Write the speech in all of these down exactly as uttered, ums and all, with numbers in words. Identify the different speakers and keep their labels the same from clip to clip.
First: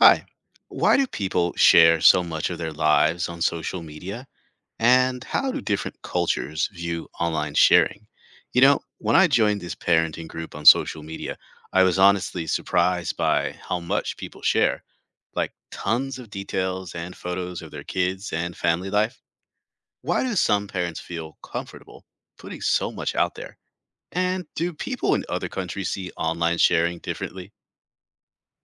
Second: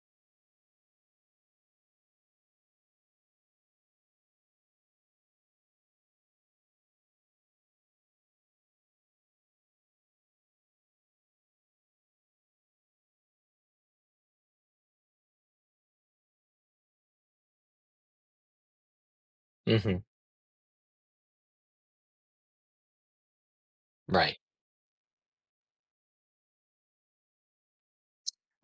Speaker 1: Hi. Why do people share so much of their lives on social media? And how do different cultures view online sharing? You know, when I joined this parenting group on social media, I was honestly surprised by how much people share like tons of details and photos of their kids and family life.
Speaker 2: Hmm.
Speaker 1: Why do some parents feel comfortable putting so much out there?
Speaker 2: Right.
Speaker 1: And do people in other countries see online sharing differently?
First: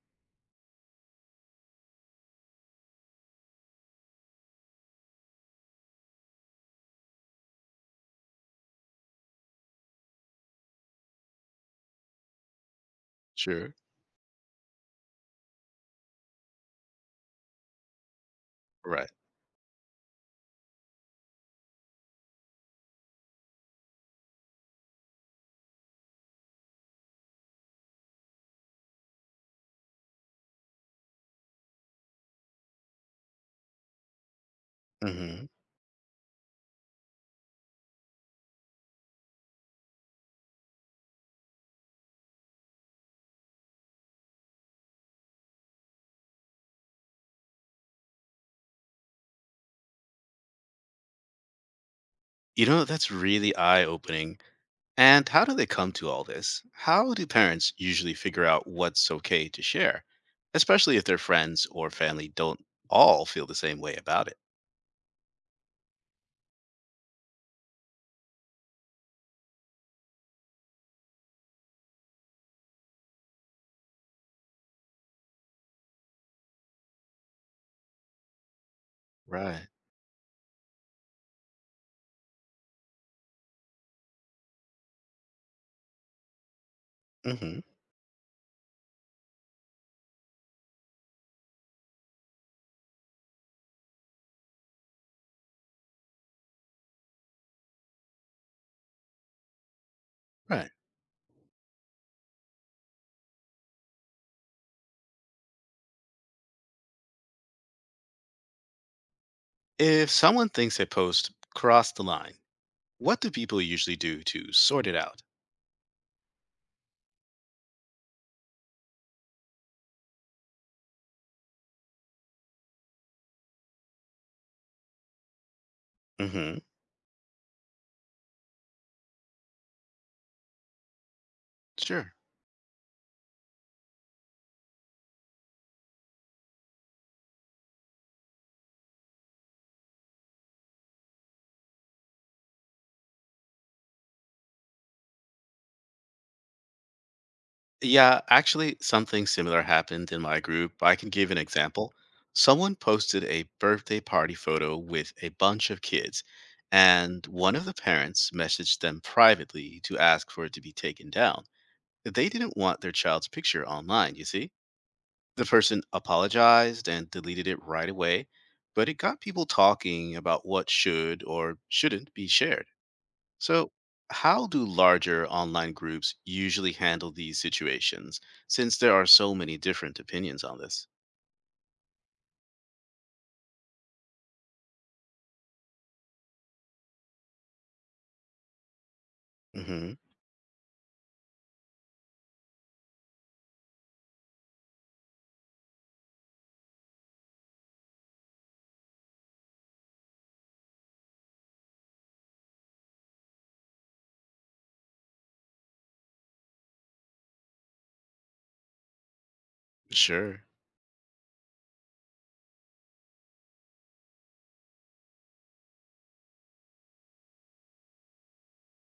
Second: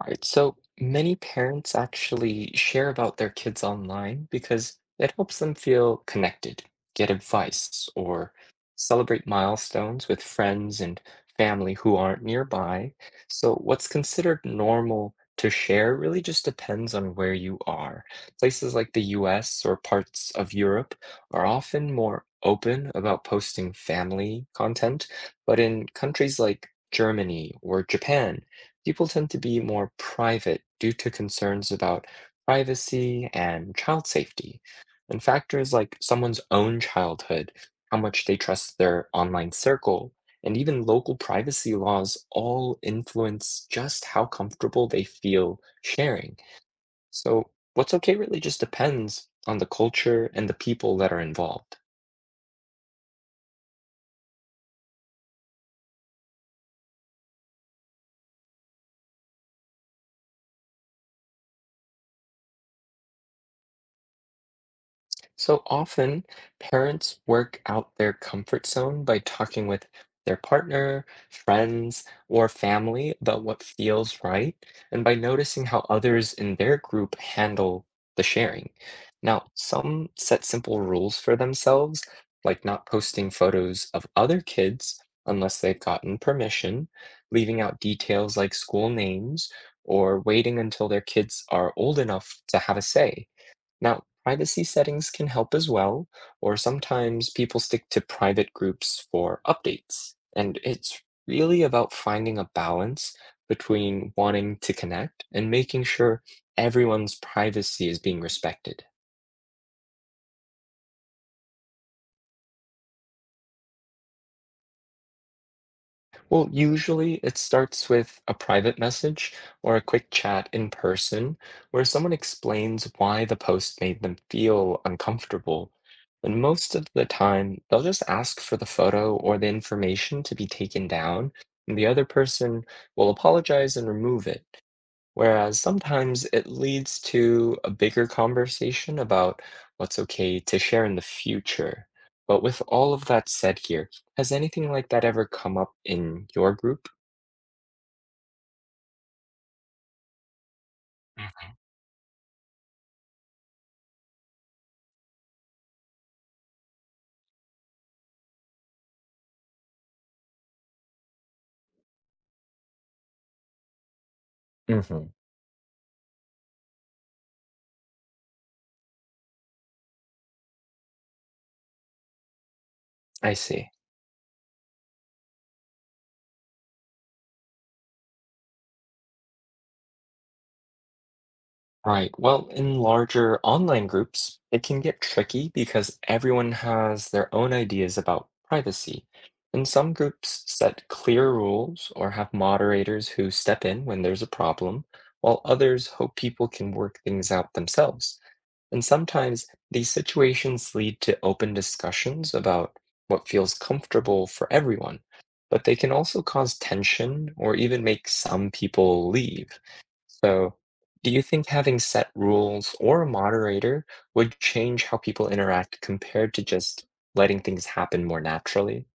Speaker 2: All right. So many parents actually share about their kids online because it helps them feel connected, get advice, or celebrate milestones with friends and family who aren't nearby. So
Speaker 1: Sure.
Speaker 2: what's considered normal to share really just depends on where you are. Places like the
Speaker 1: Right.
Speaker 2: U S or parts of Europe are often more open about posting family content, but in countries like Germany or Japan, people tend to be more private due to concerns about privacy and child safety, and
Speaker 1: Hmm.
Speaker 2: factors like someone's own childhood, how much they trust their online circle, and even local privacy laws all influence just how comfortable they feel sharing. So, what's okay really just depends on the culture and the people that are involved.
Speaker 1: You know, that's really eye-opening. And how do they come to all this? How do parents usually figure out what's okay to share, especially if their friends or family don't all feel the same way about it?
Speaker 2: So often, parents work out their comfort zone by talking with their partner, friends, or family about what feels right, and by noticing how others in their group handle the sharing. Now,
Speaker 1: Right.
Speaker 2: some set simple rules for themselves, like not posting photos of other kids unless they've gotten permission,
Speaker 1: Hmm.
Speaker 2: leaving out details like school names, or waiting until their kids are old enough to have a say. Now, privacy settings can help as well, or sometimes people stick to private groups for updates. And
Speaker 1: Right.
Speaker 2: it's really about finding a balance between wanting to connect and making sure everyone's privacy is being respected.
Speaker 1: If someone thinks a post crossed the line, what do people usually do to sort it out?
Speaker 2: Well, usually it starts with a private message or a quick chat in person where someone explains why the post made them feel uncomfortable. And
Speaker 1: Hmm.
Speaker 2: most of the time, they'll just ask for the photo or the information to be taken down, and the other
Speaker 1: Sure.
Speaker 2: person will apologize and remove it. Whereas sometimes it leads to a bigger conversation about what's okay to share in the future. But with all of that said here, has anything like that ever come up in your group?
Speaker 1: Yeah, actually, something similar happened in my group. I can give an example. Someone posted a birthday party photo with a bunch of kids, and one of the parents messaged them privately to ask for it to be taken down. They didn't want their child's picture online, you see?
Speaker 2: Hmm. Hmm.
Speaker 1: The person apologized and deleted it right away, but it got people talking about what should or shouldn't be shared.
Speaker 2: I see.
Speaker 1: So, how do larger online groups usually handle these situations since there are so many different opinions on this?
Speaker 2: Right. Well, in larger online groups, it can get tricky because everyone has their own ideas about privacy. And some
Speaker 1: Hmm.
Speaker 2: groups set clear rules or have moderators who step in when there's a problem, while others hope people can work things out themselves. And sometimes these situations lead to open discussions about what feels comfortable for everyone, but they can also cause tension or even make some people leave.
Speaker 1: Sure.
Speaker 2: So, do you think having set rules or a moderator would change how people interact compared to just letting things happen more naturally?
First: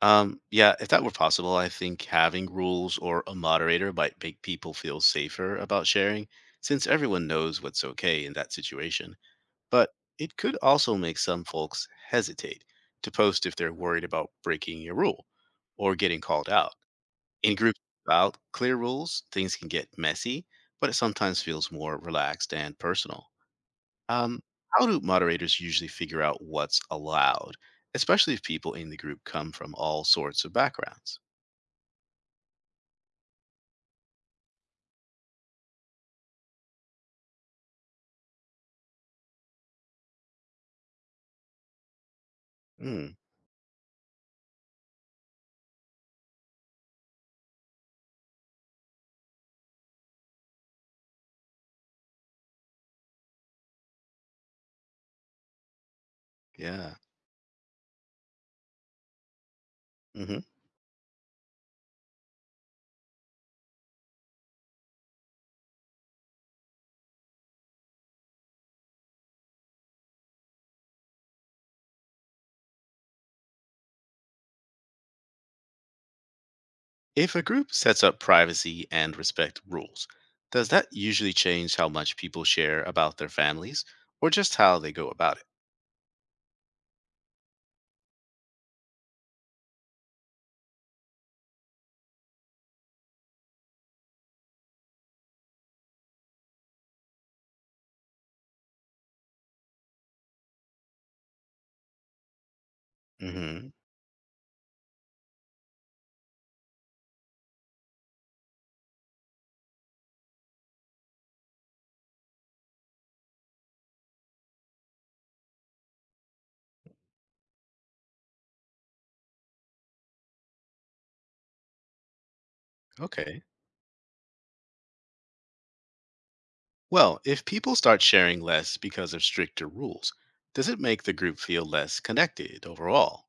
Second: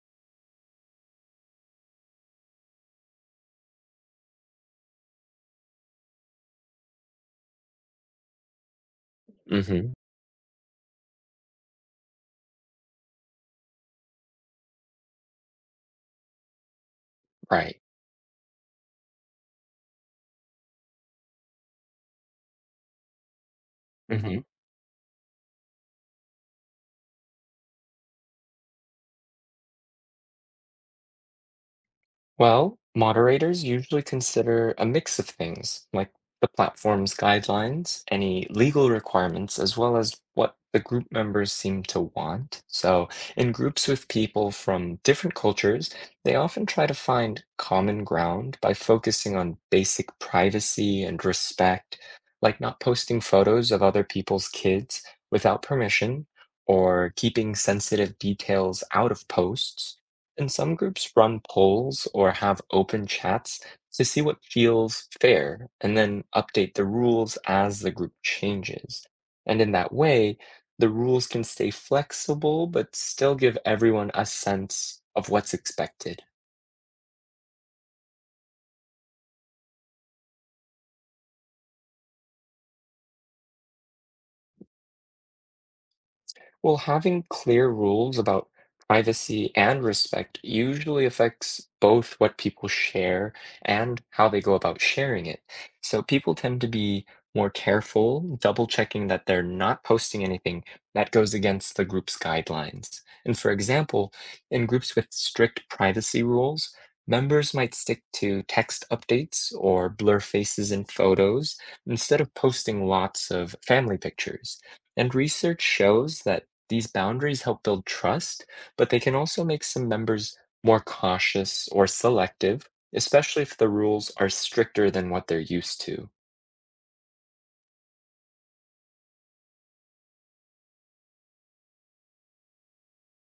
Speaker 1: Um, yeah, if that were possible, I think having rules or a moderator might make people feel safer about sharing since everyone knows what's okay in that situation.
Speaker 2: Hmm.
Speaker 1: But it could also make some folks hesitate to post if they're worried about breaking a rule or getting called out. In
Speaker 2: Right.
Speaker 1: groups without clear rules, things can get messy, but it sometimes feels more relaxed and personal.
Speaker 2: Hmm.
Speaker 1: Um, how do moderators usually figure out what's allowed, especially if people in the group come from all sorts of backgrounds?
Speaker 2: Well, moderators usually consider a mix of things, like the platform's guidelines, any legal requirements, as well as what the group members seem to want. So,
Speaker 1: Mm,
Speaker 2: in groups with people from different cultures, they often try to find common ground by focusing on basic privacy and respect, like not posting photos of other people's kids without permission
Speaker 1: yeah.
Speaker 2: or keeping sensitive details out of posts.
Speaker 1: Hmm.
Speaker 2: And some groups run polls or have open chats to see what feels fair and then update the rules as the group changes. And in that way, the rules can stay flexible but still give everyone a sense of what's expected.
Speaker 1: If a group sets up privacy and respect rules, does that usually change how much people share about their families or just how they go about it?
Speaker 2: Well, having clear rules about privacy and respect usually affects both what people share and how they go about sharing it. So people tend to be more careful, double checking that they're not posting anything that goes against the group's guidelines. And for
Speaker 1: Hmm.
Speaker 2: example, in groups with strict privacy rules, members might stick to text updates or blur faces in photos instead of posting lots of family pictures. And research shows that these boundaries help build trust, but they can also make some members more cautious or selective, especially
Speaker 1: Okay.
Speaker 2: if the rules are stricter than what they're used to.
Speaker 1: Well, if people start sharing less because of stricter rules, does it make the group feel less connected overall?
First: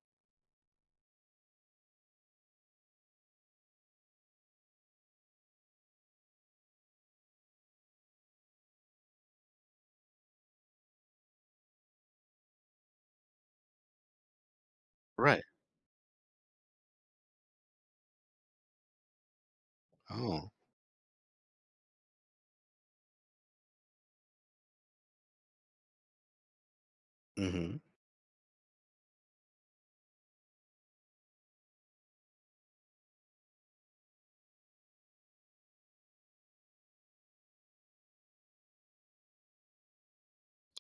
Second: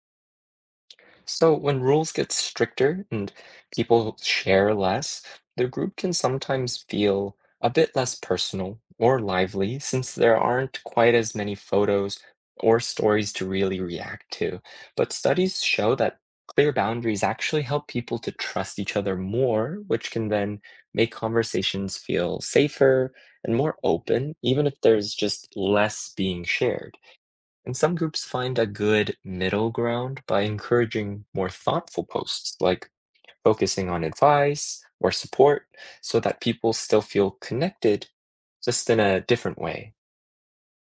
Speaker 2: So, when rules get stricter and people share less, the group can sometimes feel a bit less personal or lively since there aren't quite as many photos or stories to really react to. But
Speaker 1: Right.
Speaker 2: studies show that clear boundaries actually help people to trust each other more, which can
Speaker 1: Oh,
Speaker 2: then make conversations feel safer and more open, even if there's just less being shared. And
Speaker 1: hmm
Speaker 2: some groups find a good middle ground by encouraging more thoughtful posts, like focusing on advice or support, so that people still feel connected, just in a different way.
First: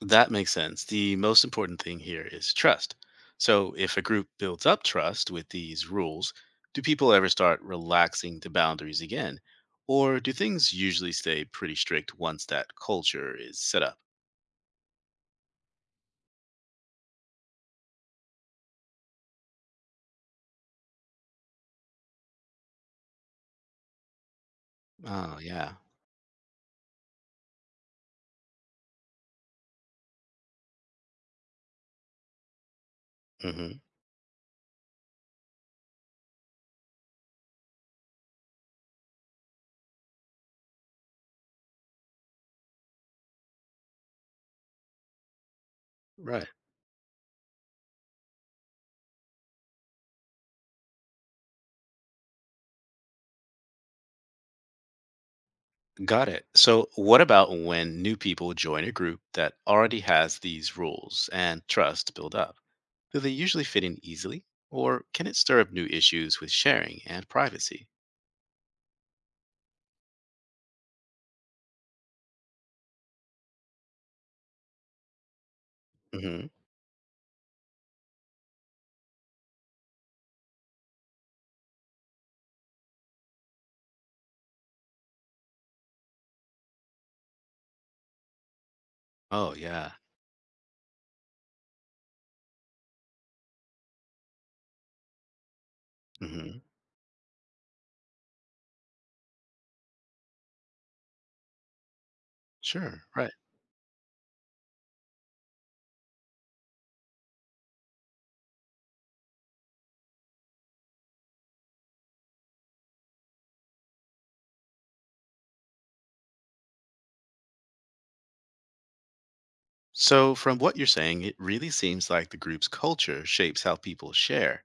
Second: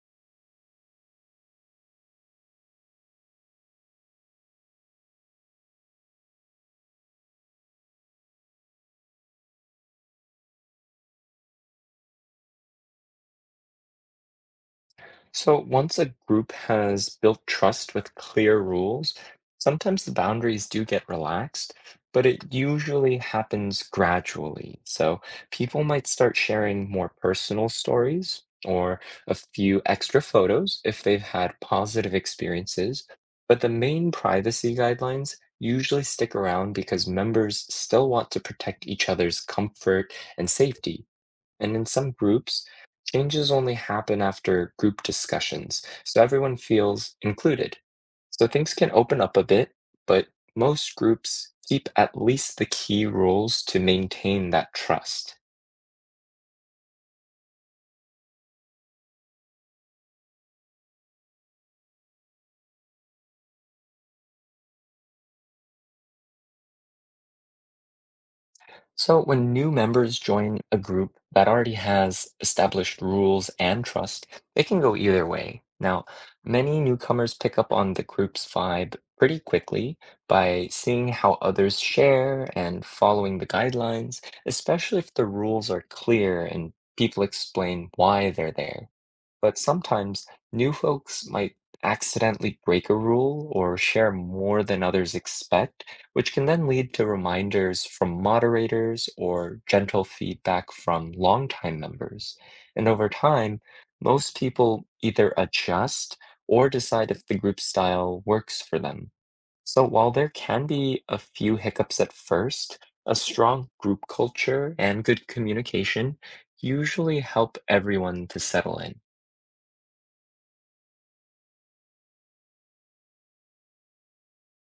Speaker 1: that makes sense. The most important thing here is trust. So, if a group builds up trust with these rules, do people ever start relaxing the boundaries again? Or do things usually stay pretty strict once that culture is set up?
Speaker 2: So once a group has built trust with clear rules, sometimes the boundaries do get relaxed, but it usually happens gradually. So
Speaker 1: Oh, yeah.
Speaker 2: people might start sharing more personal stories or a few extra photos if they've had positive experiences. But the
Speaker 1: Hmm.
Speaker 2: main privacy guidelines usually stick around because members still want to protect each other's comfort and safety. And in some groups, changes only happen after group discussions, so
Speaker 1: Right.
Speaker 2: everyone feels included. So things can open up a bit, but most groups keep at least the key rules to maintain that trust.
Speaker 1: Got it. So, what about when new people join a group that already has these rules and trust build up? Do they usually fit in easily, or can it stir up new issues with sharing and privacy?
Speaker 2: So, when new members join a group that already has established rules and trust, it can go either way. Now,
Speaker 1: Hmm.
Speaker 2: many newcomers pick up on the group's vibe pretty quickly by seeing how others share and following the guidelines, especially if the rules are clear and people explain why they're there,
Speaker 1: Oh,
Speaker 2: but
Speaker 1: yeah.
Speaker 2: sometimes new folks might accidentally break a rule or share more than others expect, which can
Speaker 1: Hmm.
Speaker 2: then lead to reminders from moderators or gentle feedback from longtime members. And
Speaker 1: Sure.
Speaker 2: over
Speaker 1: Right.
Speaker 2: time, most people either adjust or decide if the group style works for them. So while there can be a few hiccups at first, a strong group culture and good communication usually help everyone to settle in,
Speaker 1: So, from what you're saying, it really seems like the group's culture shapes how people share.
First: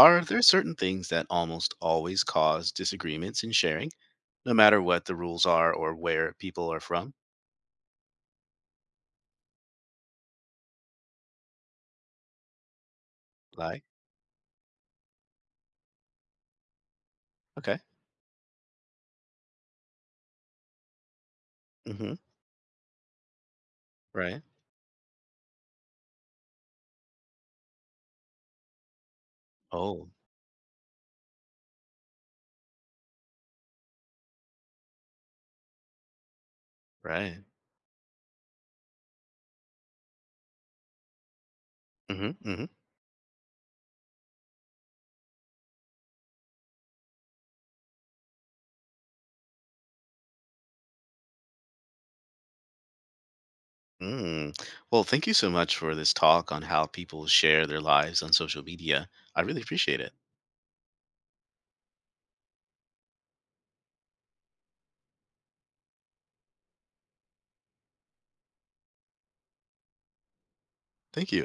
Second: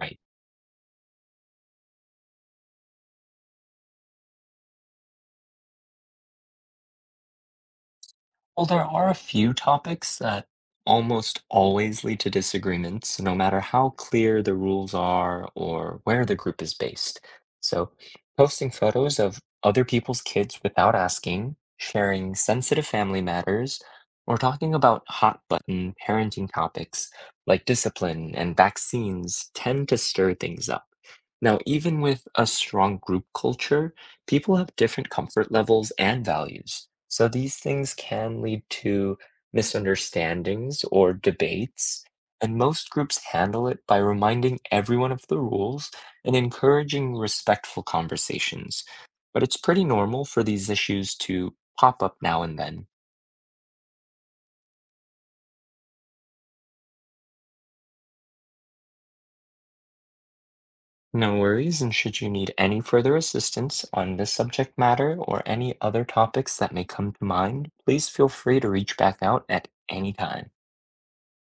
Speaker 2: right?
Speaker 1: there certain things that almost always cause disagreements in sharing, no matter what the rules are or where people are from?
Speaker 2: Well, there are a few topics that almost always lead to disagreements, no matter
Speaker 1: Like,
Speaker 2: how clear the rules are or where the group is based.
Speaker 1: okay.
Speaker 2: So, posting photos of other people's kids without asking,
Speaker 1: Hmm.
Speaker 2: sharing sensitive family matters, or
Speaker 1: Right.
Speaker 2: talking about hot button parenting topics like discipline and vaccines tend to
Speaker 1: Oh,
Speaker 2: stir things up. Now, even with a strong group culture, people have different comfort levels and values, so
Speaker 1: right.
Speaker 2: these things can lead to misunderstandings or debates.
Speaker 1: Hmm.
Speaker 2: And
Speaker 1: Hmm.
Speaker 2: most groups handle it by reminding everyone of the rules and encouraging respectful conversations. But it's pretty normal for these issues to pop up now and then.
Speaker 1: Mm. Well, thank you so much for this talk on how people share their lives on social media. I really appreciate it.
Speaker 2: No worries, and should you need any further assistance on this subject matter or any other topics that may come to mind, please feel free to reach back out at any time.
Speaker 1: Thank you.